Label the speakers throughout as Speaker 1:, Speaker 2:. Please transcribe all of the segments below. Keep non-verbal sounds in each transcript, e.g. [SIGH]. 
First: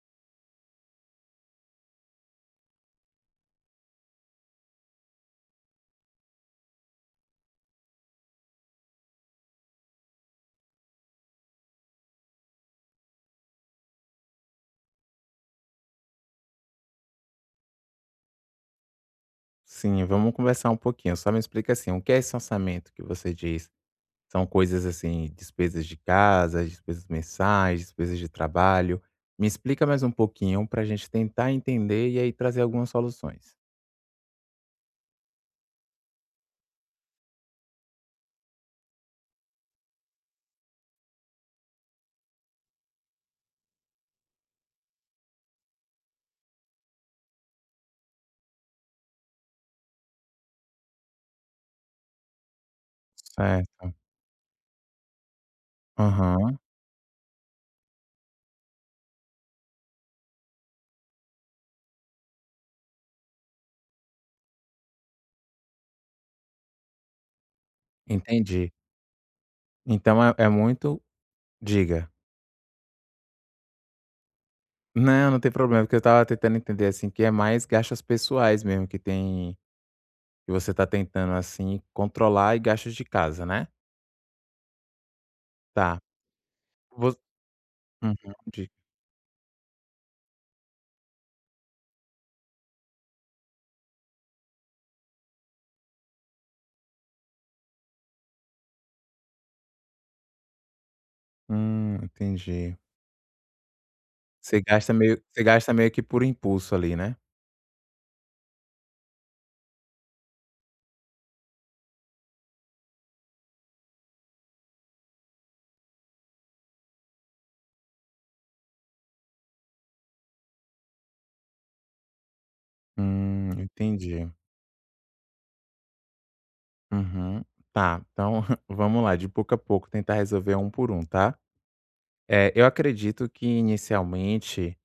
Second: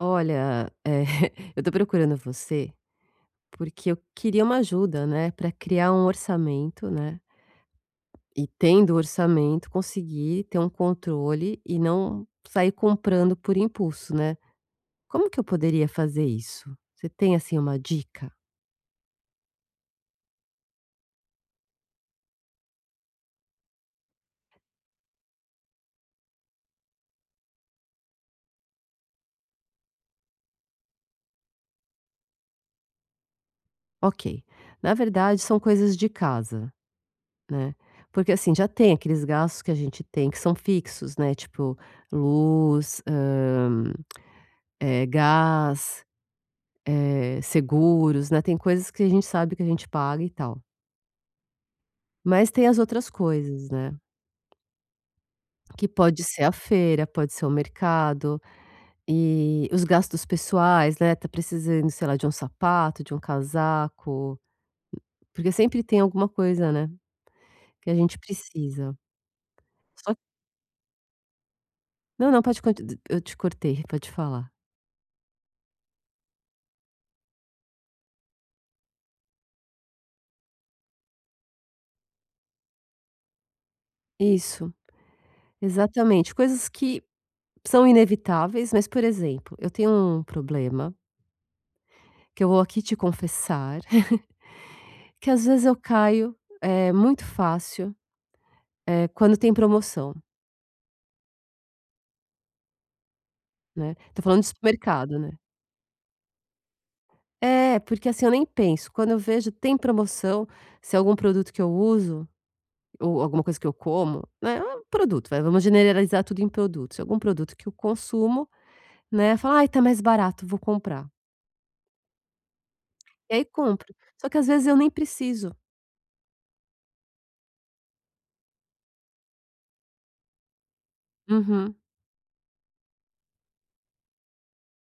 Speaker 1: Olha, [LAUGHS] eu tô procurando você, porque eu queria uma ajuda, né, para criar um orçamento, né, e tendo o orçamento, conseguir ter um controle e não sair comprando por impulso, né. Como que eu poderia fazer isso? Você tem, assim, uma dica?
Speaker 2: Sim, vamos conversar um pouquinho. Só me explica assim, o que é esse orçamento que você diz? São coisas assim, despesas de casa, despesas mensais, despesas de trabalho. Me explica mais um pouquinho para a gente tentar entender e aí trazer algumas soluções.
Speaker 1: Ok, na verdade são coisas de casa, né, porque, assim, já tem aqueles gastos que a gente tem que são fixos, né, tipo luz, gás, seguros, né, tem coisas que a gente sabe que a gente paga e tal. Mas tem as outras coisas,
Speaker 2: Certo.
Speaker 1: né, que pode ser a
Speaker 2: Aham,
Speaker 1: feira, pode ser o mercado e os gastos pessoais, né, tá precisando, sei lá, de um sapato, de um casaco, porque sempre tem alguma coisa, né, que a gente
Speaker 2: entendi.
Speaker 1: precisa. Só,
Speaker 2: Então é muito. Diga.
Speaker 1: não, não, pode conti eu te cortei, pode falar.
Speaker 2: Não, não tem problema, porque eu tava tentando entender assim que é mais gastos pessoais mesmo que tem que você tá tentando assim controlar e gastos de casa, né?
Speaker 1: Isso,
Speaker 2: Tá.
Speaker 1: exatamente, coisas que
Speaker 2: Vo-
Speaker 1: são
Speaker 2: Uhum, diga.
Speaker 1: inevitáveis, mas, por exemplo, eu tenho um problema que eu vou aqui te confessar. Que às vezes eu caio, é muito fácil, quando tem promoção,
Speaker 2: Entendi.
Speaker 1: né. Tô falando de
Speaker 2: Você gasta
Speaker 1: supermercado,
Speaker 2: meio
Speaker 1: né.
Speaker 2: você gasta meio que por impulso ali, né?
Speaker 1: É, porque assim, eu nem penso, quando eu vejo tem promoção, se é algum produto que eu uso, ou alguma coisa que eu como, né, ah, produto, vai, vamos generalizar tudo em produto. Se é algum produto que eu consumo, né, falo: "Ai, tá mais barato, vou comprar". E aí compro,
Speaker 2: Entendi.
Speaker 1: só que às vezes eu nem preciso.
Speaker 2: Uhum. Tá, então [LAUGHS] vamos lá, de pouco a pouco tentar resolver um por um, tá?
Speaker 1: Uhum.
Speaker 2: Eu acredito que inicialmente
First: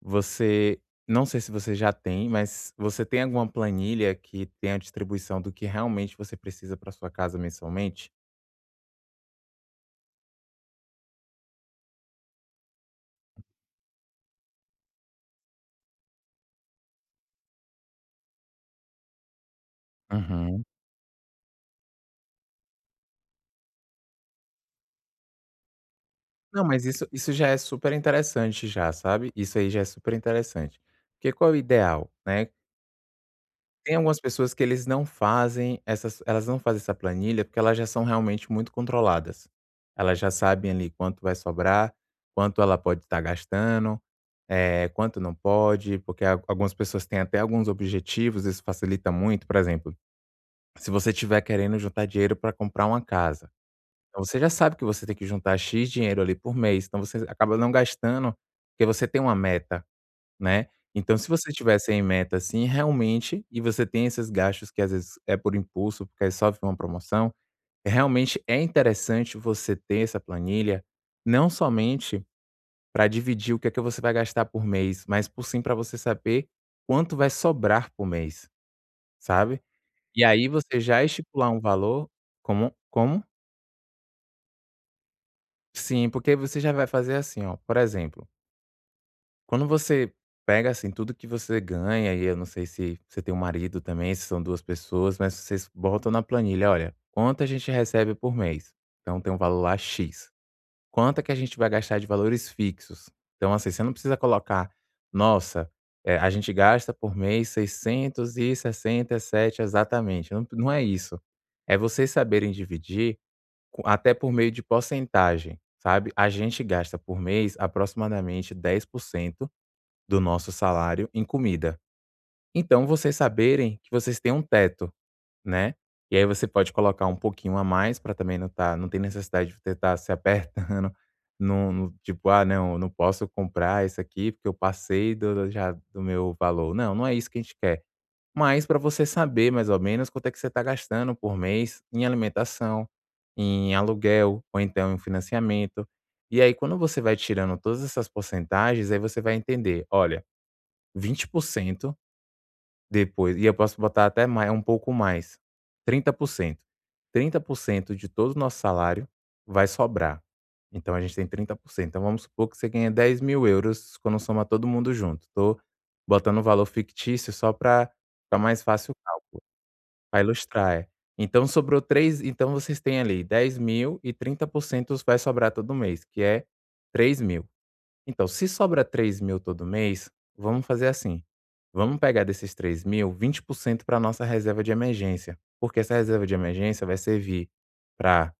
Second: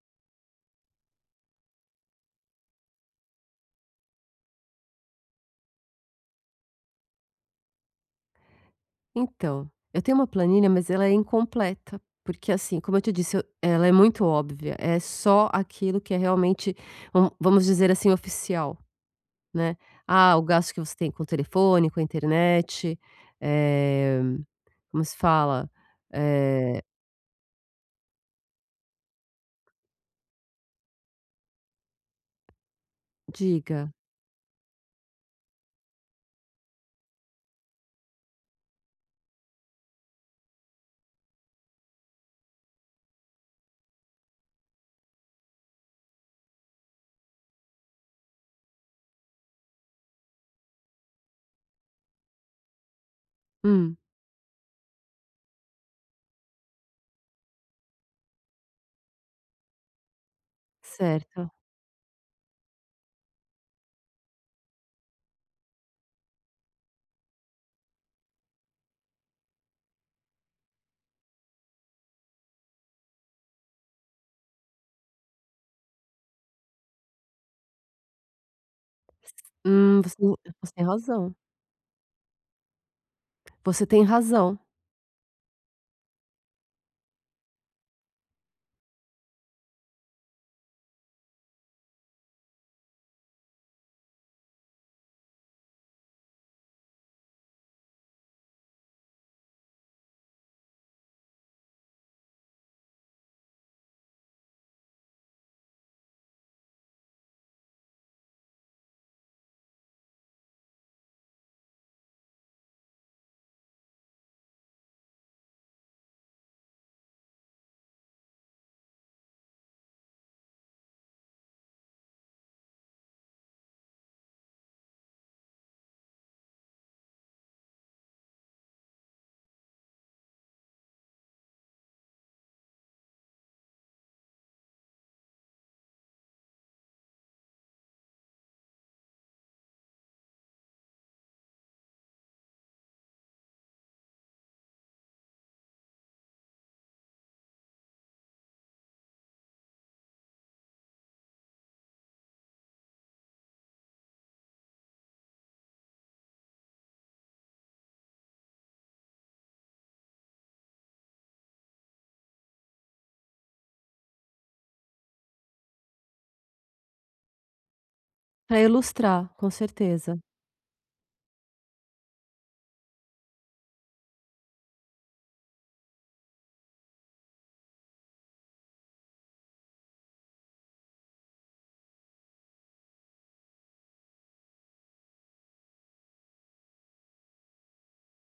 Speaker 2: você não sei se você já tem, mas você tem alguma planilha que tem a distribuição do que realmente você precisa para sua casa mensalmente?
Speaker 1: Então, eu tenho uma planilha, mas ela é incompleta, porque assim, como eu te disse, ela é muito óbvia, é só aquilo que é realmente, vamos dizer assim, oficial, né? Ah, o
Speaker 2: Uhum.
Speaker 1: gasto que você tem com o telefone, com a internet, eh, como se fala?
Speaker 2: Não,
Speaker 1: Eh,
Speaker 2: mas isso já é super interessante já, sabe? Isso aí já é super interessante. Porque qual é o ideal, né?
Speaker 1: diga.
Speaker 2: Tem algumas pessoas que eles não fazem essas elas não fazem essa planilha, porque elas já são realmente muito controladas. Elas já sabem ali quanto vai sobrar, quanto ela pode estar gastando, quanto não pode, porque a algumas pessoas têm até alguns objetivos, isso facilita muito, por exemplo, se você estiver querendo juntar dinheiro para comprar uma casa,
Speaker 1: Hum,
Speaker 2: então você já sabe que você tem que juntar "x" dinheiro ali por mês, então você acaba não gastando, porque você tem uma meta. Né. Então se você
Speaker 1: certo.
Speaker 2: tiver sem meta, assim, realmente, e você tem esses gastos que às vezes é por impulso, porque aí só viu uma promoção, realmente é interessante você ter essa planilha, não somente para dividir o que é que você vai gastar por mês, mas por sim para você saber quanto vai sobrar por mês, sabe.
Speaker 1: Hum, você,
Speaker 2: E aí
Speaker 1: você
Speaker 2: você
Speaker 1: tem
Speaker 2: já
Speaker 1: razão.
Speaker 2: estipular um valor como?
Speaker 1: Você tem razão.
Speaker 2: Sim, porque você já vai fazer assim, ó, por exemplo. Quando você pega, assim, tudo que você ganha, e eu não sei se você tem um marido também, se são 2 pessoas, mas vocês botam na planilha: "Olha, quanto a gente recebe por mês?". Então tem um valor lá "X". Quanto é que a gente vai gastar de valores fixos? Então, assim, você não precisa colocar: "Nossa, a gente gasta por mês seiscentos e sessenta e sete exatamente". Não é isso. É vocês saberem dividir co até por meio de porcentagem, sabe. A gente gasta por mês aproximadamente 10% do nosso salário em comida. Então, vocês saberem que vocês têm um teto, né, e aí você pode colocar um pouquinho a mais para também não tem necessidade de você tá se apertando, [LAUGHS] não não tipo: "Ah, não, eu não posso comprar isso aqui porque eu passei do já do meu valor". Não, não é isso que a gente quer. Mas para você saber mais ou menos quanto é que você está gastando por mês em alimentação, em aluguel ou então em financiamento. E aí quando você vai tirando todas essas porcentagens, aí você vai entender: "Olha, 20% depois, e eu posso botar até mais um pouco mais, trinta trinta por cento trinta por cento de todo o nosso salário vai sobrar. Então a gente tem 30%. Então vamos supor que você ganha 10.000 euros quando soma todo mundo junto. Tô botando um valor fictício só para ficar
Speaker 1: Para
Speaker 2: mais fácil o
Speaker 1: ilustrar,
Speaker 2: cálculo,
Speaker 1: com certeza.
Speaker 2: para ilustrar, é. Então sobrou 3 então vocês têm ali 10.000 e 30% vai sobrar todo mês, que é 3.000. Então, se sobra 3.000 todo mês, vamos fazer assim. Vamos pegar desses 3.000, 20% para nossa reserva de emergência, porque essa reserva de emergência vai servir para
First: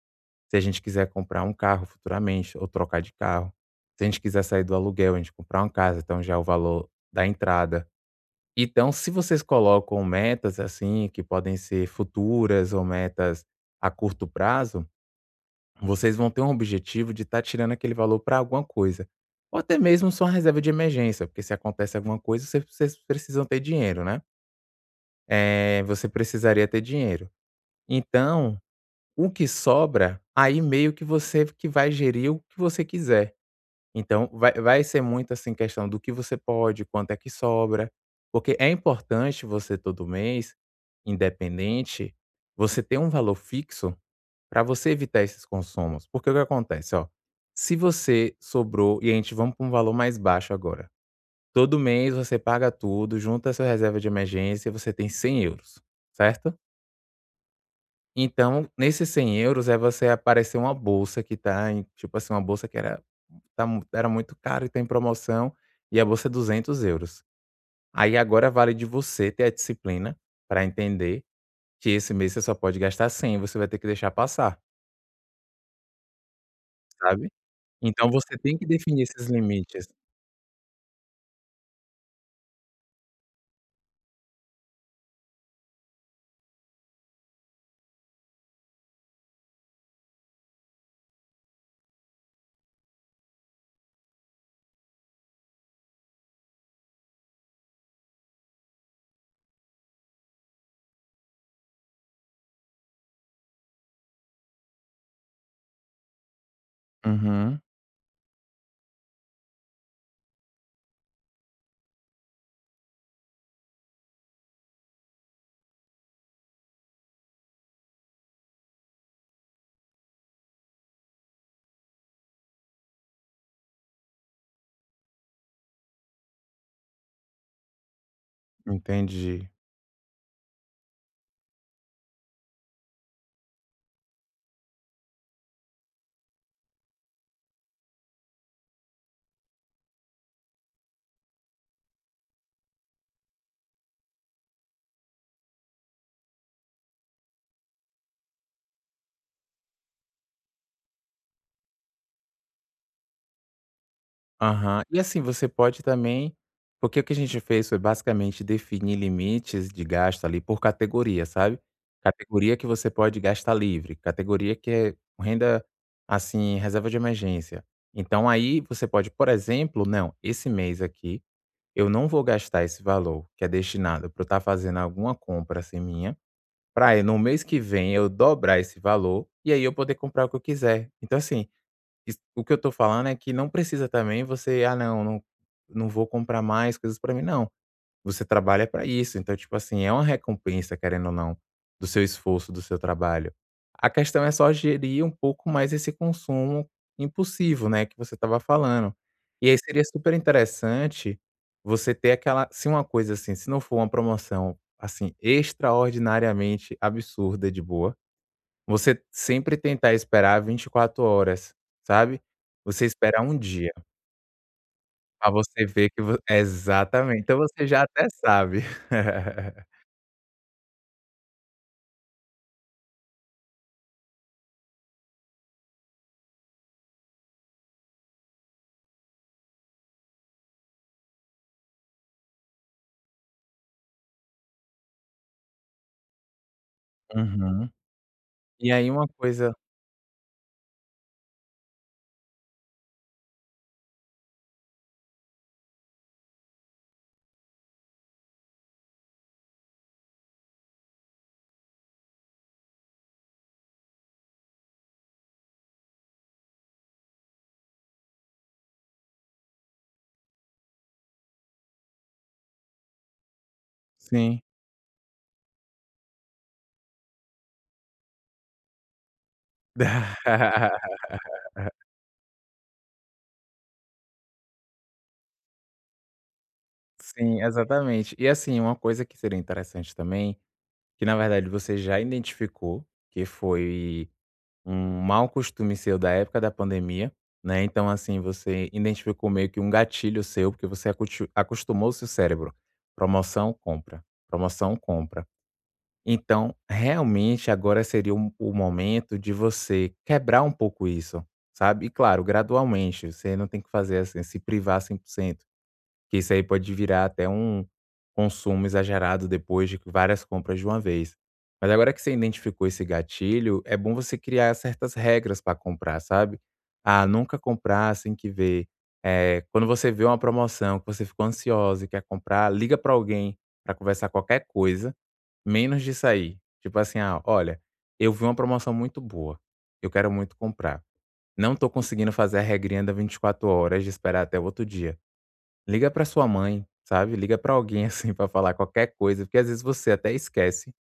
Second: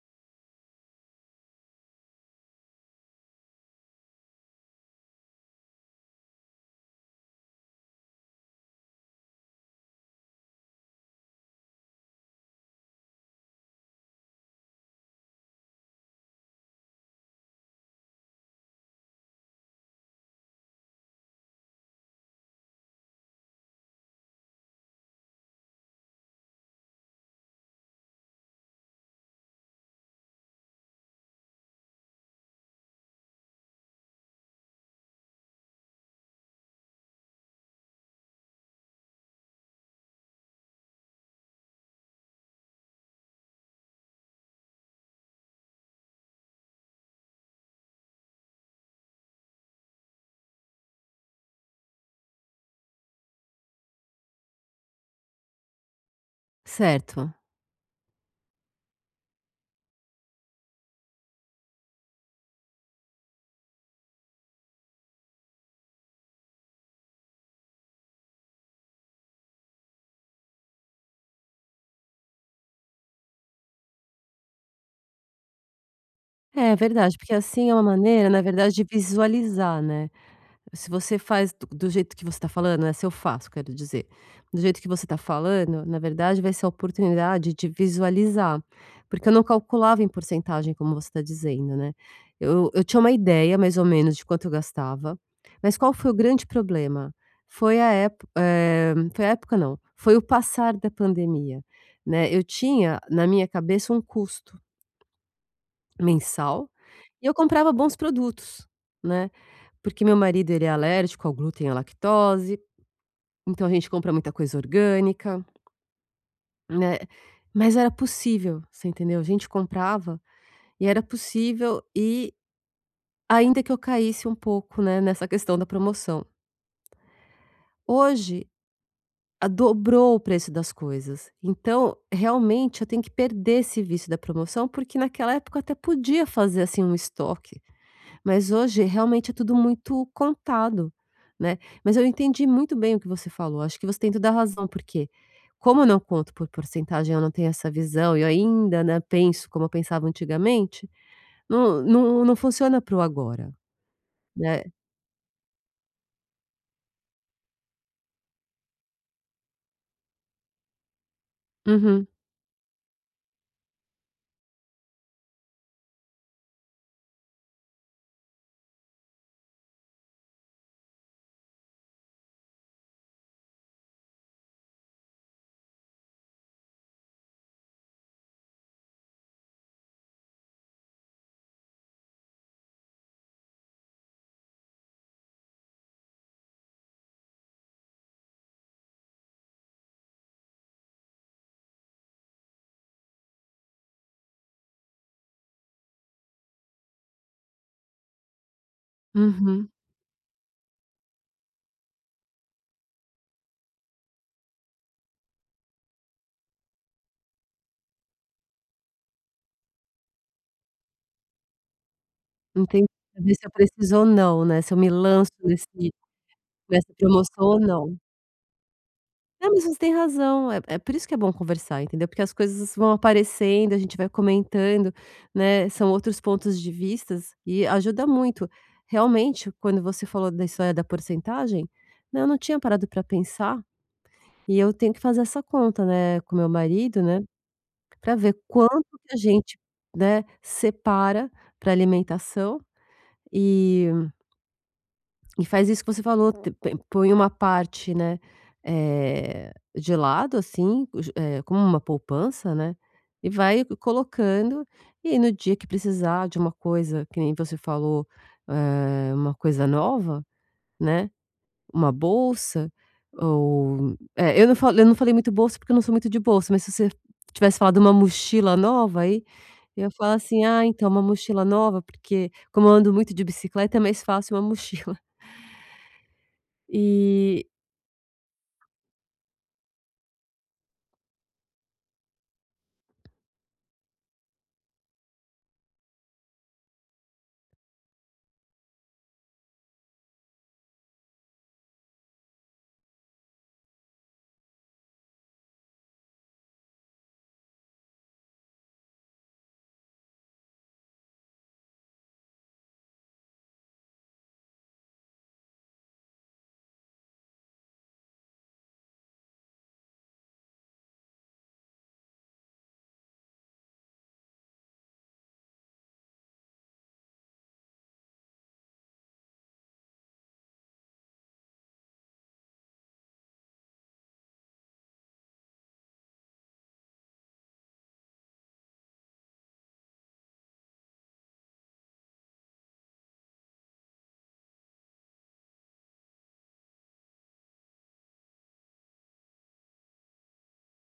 Speaker 2: se a gente quiser comprar um carro futuramente ou trocar de carro, se a gente quiser sair do aluguel, a gente comprar uma casa, então já é o valor da entrada. Então, se vocês colocam metas assim que podem ser futuras ou metas a curto prazo, vocês vão ter um objetivo de estar tirando aquele valor para alguma coisa. Ou até mesmo só uma reserva de emergência, porque se acontece alguma coisa, vocês precisam ter dinheiro, né? Você precisaria ter dinheiro. Então, o que sobra, aí meio que você que vai gerir o que você quiser. Então, vai ser muito, assim, questão do que você pode, quanto é que sobra, porque é importante você todo mês, independente, você ter um valor fixo para você evitar esses consumos, porque o que acontece, ó, se você sobrou e a gente vamos para um valor mais baixo agora. Todo mês você paga tudo, junta a sua reserva de emergência, você tem 100 euros, certo?
Speaker 1: Certo.
Speaker 2: Então, nesses 100 euros é você aparecer uma bolsa que tá em tipo assim, uma bolsa que era tá mu era muito cara e tá em promoção, e a bolsa é 200 euros. Aí agora vale de você ter a disciplina para entender que esse mês você só pode gastar 100, você vai ter que deixar passar,
Speaker 1: É verdade,
Speaker 2: sabe?
Speaker 1: porque assim é uma
Speaker 2: Então
Speaker 1: maneira,
Speaker 2: você
Speaker 1: na
Speaker 2: tem que
Speaker 1: verdade, de
Speaker 2: definir esses
Speaker 1: visualizar,
Speaker 2: limites.
Speaker 1: né? Se você faz do jeito que você está falando, né, se eu faço, quero dizer, do jeito que você está falando, na verdade vai ser a oportunidade de visualizar, porque eu não calculava em porcentagem, como você está dizendo, né. Eu tinha uma ideia, mais ou menos, de quanto eu gastava, mas qual foi o grande problema? Foi foi a época, não, foi o passar da pandemia, né. Eu tinha na minha cabeça um custo, mensal, e eu
Speaker 2: Uhum,
Speaker 1: comprava bons produtos, né, porque meu marido ele é alérgico ao glúten e à lactose, então a gente compra muita coisa orgânica, né, mas era possível, você entendeu? A gente comprava e era possível e ainda que eu caísse um pouco, né, nessa questão da promoção. Hoje, a
Speaker 2: entendi.
Speaker 1: dobrou o preço das coisas, então realmente eu tenho que perder esse vício da promoção, porque naquela época eu até podia fazer, assim, um estoque. Mas hoje realmente é tudo muito contado, né. Mas eu entendi muito bem o que você falou, acho que você tem toda a razão, porque como eu não conto por porcentagem, eu não tenho essa visão e eu ainda, né, penso como eu pensava antigamente, não não não funciona para o agora, né.
Speaker 2: Aham. E assim, você pode também porque o que a gente fez foi basicamente definir limites de gasto ali por categoria, sabe.
Speaker 1: Uhum,
Speaker 2: Categoria que você pode gastar livre, categoria que é renda, assim, reserva de emergência. Então aí você pode, por exemplo: "Não, esse mês aqui eu não vou gastar esse valor que é destinado para eu estar fazendo alguma compra, assim, minha" para eu no mês que vem eu dobrar esse valor, e aí eu poder comprar o que eu quiser. Então assim, isso o que eu tô falando é que não precisa também você: "Ah não, não vou comprar mais coisas para mim", não. Você trabalha para isso, então, tipo assim, é uma recompensa, querendo ou não, do seu esforço, do seu trabalho. A questão é só gerir um pouco mais esse consumo impulsivo, né, que você estava falando. E aí
Speaker 1: uhum.
Speaker 2: seria super interessante você ter aquela se uma coisa assim, se não for uma promoção, assim, extraordinariamente absurda de boa, você sempre tentar esperar 24 horas, sabe. Você
Speaker 1: Entendi,
Speaker 2: esperar
Speaker 1: pra
Speaker 2: um
Speaker 1: se eu
Speaker 2: dia,
Speaker 1: preciso ou não, né, se eu me
Speaker 2: para
Speaker 1: lanço
Speaker 2: você
Speaker 1: nesse
Speaker 2: ver que vo
Speaker 1: nessa
Speaker 2: exatamente, então
Speaker 1: promoção ou
Speaker 2: você já
Speaker 1: não.
Speaker 2: até sabe.
Speaker 1: Não, mas
Speaker 2: [LAUGHS]
Speaker 1: você tem razão, é por isso que é bom conversar, entendeu? Porque as coisas vão aparecendo, a gente vai comentando, né, são outros pontos de vistas e ajuda muito. Realmente, quando você falou da história da porcentagem, né, eu não tinha parado para pensar e eu tenho que fazer essa conta, né, com meu marido, né,
Speaker 2: Uhum.
Speaker 1: para ver
Speaker 2: E
Speaker 1: quanto
Speaker 2: aí uma
Speaker 1: que a
Speaker 2: coisa
Speaker 1: gente, né, separa para alimentação e e faz isso que você falou, te pe põe uma parte, né, eh, de lado, assim, como uma poupança, né, e vai colocando, e aí no dia que precisar de uma coisa, que nem você falou, eh, uma coisa nova, né, uma bolsa ou
Speaker 2: sim.
Speaker 1: é, eu não falei muito bolsa, porque eu não sou muito de bolsa, mas se você tivesse falado uma mochila nova aí, eu ia falar assim: "Ah, então, uma
Speaker 2: [LAUGHS]
Speaker 1: mochila nova", porque como eu ando muito de bicicleta, é mais fácil uma [LAUGHS] mochila.
Speaker 2: Sim,
Speaker 1: E
Speaker 2: exatamente. E assim, uma coisa que seria interessante também, que na verdade você já identificou, que foi um mau costume seu da época da pandemia, né, então assim, você identificou meio que um gatilho seu, porque você acoti acostumou o seu cérebro, promoção, compra, promoção, compra. Então, realmente agora seria o momento de você quebrar um pouco isso, sabe. E claro, gradualmente, você não tem que fazer assim, se privar 100%, que isso aí pode virar até um consumo exagerado depois de várias compras de uma vez. Mas agora que você identificou esse gatilho, é bom você criar certas regras para comprar, sabe. Ah, nunca comprar sem que ver, quando você vê uma promoção que você ficou ansiosa e quer comprar, liga para alguém para conversar qualquer coisa. Menos de sair. Tipo assim: "Ah, olha, eu vi uma promoção muito boa, eu quero muito comprar. Não tô conseguindo fazer a regrinha da 24 horas de esperar até o outro dia. Liga pra sua mãe", sabe, liga pra alguém, assim, [LAUGHS] pra falar qualquer coisa, porque às vezes você até esquece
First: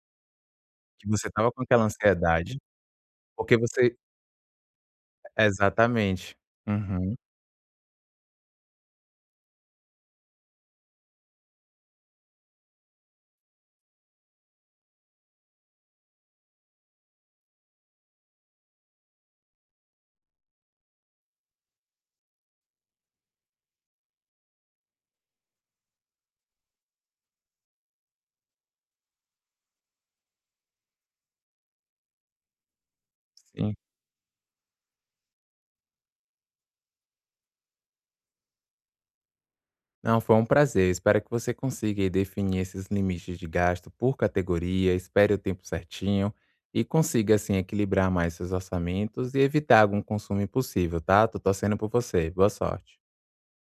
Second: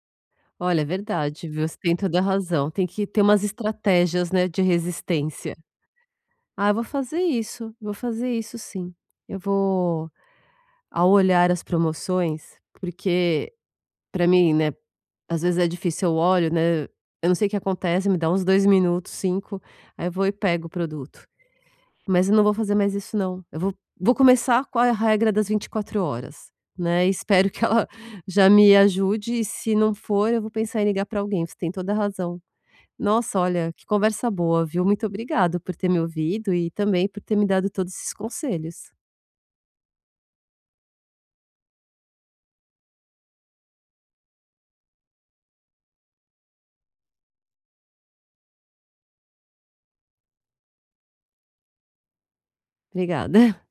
Speaker 1: Olha, é
Speaker 2: que você
Speaker 1: verdade,
Speaker 2: tava com
Speaker 1: viu, você
Speaker 2: aquela
Speaker 1: tem toda a
Speaker 2: ansiedade,
Speaker 1: razão. Tem que ter umas
Speaker 2: porque você
Speaker 1: estratégias, né, de resistência.
Speaker 2: exatamente.
Speaker 1: "Ah, eu
Speaker 2: Uhum,
Speaker 1: vou fazer isso sim. Eu vou", ao olhar as promoções, porque para mim, né, às vezes é difícil, eu olho, né, eu não sei o que acontece, me dá uns 2 minutos, 5. Aí eu vou e pego o produto. Mas eu não vou fazer mais isso não. Eu vou começar com a regra das 24 horas, né, e espero que ela [LAUGHS] já me ajude e se não for, eu vou pensar em ligar para alguém, você tem toda a razão. Nossa, olha,
Speaker 2: sim.
Speaker 1: que conversa boa, viu? Muito obrigado por ter me ouvido e também por ter me dado todos esses conselhos.
Speaker 2: Não, foi um prazer. Espero que você consiga aí definir esses limites de gasto por categoria, espere o tempo certinho e consiga, assim, equilibrar mais seus orçamentos e evitar algum consumo impossível, tá? Tô torcendo por você. Boa sorte.
Speaker 1: Obrigada.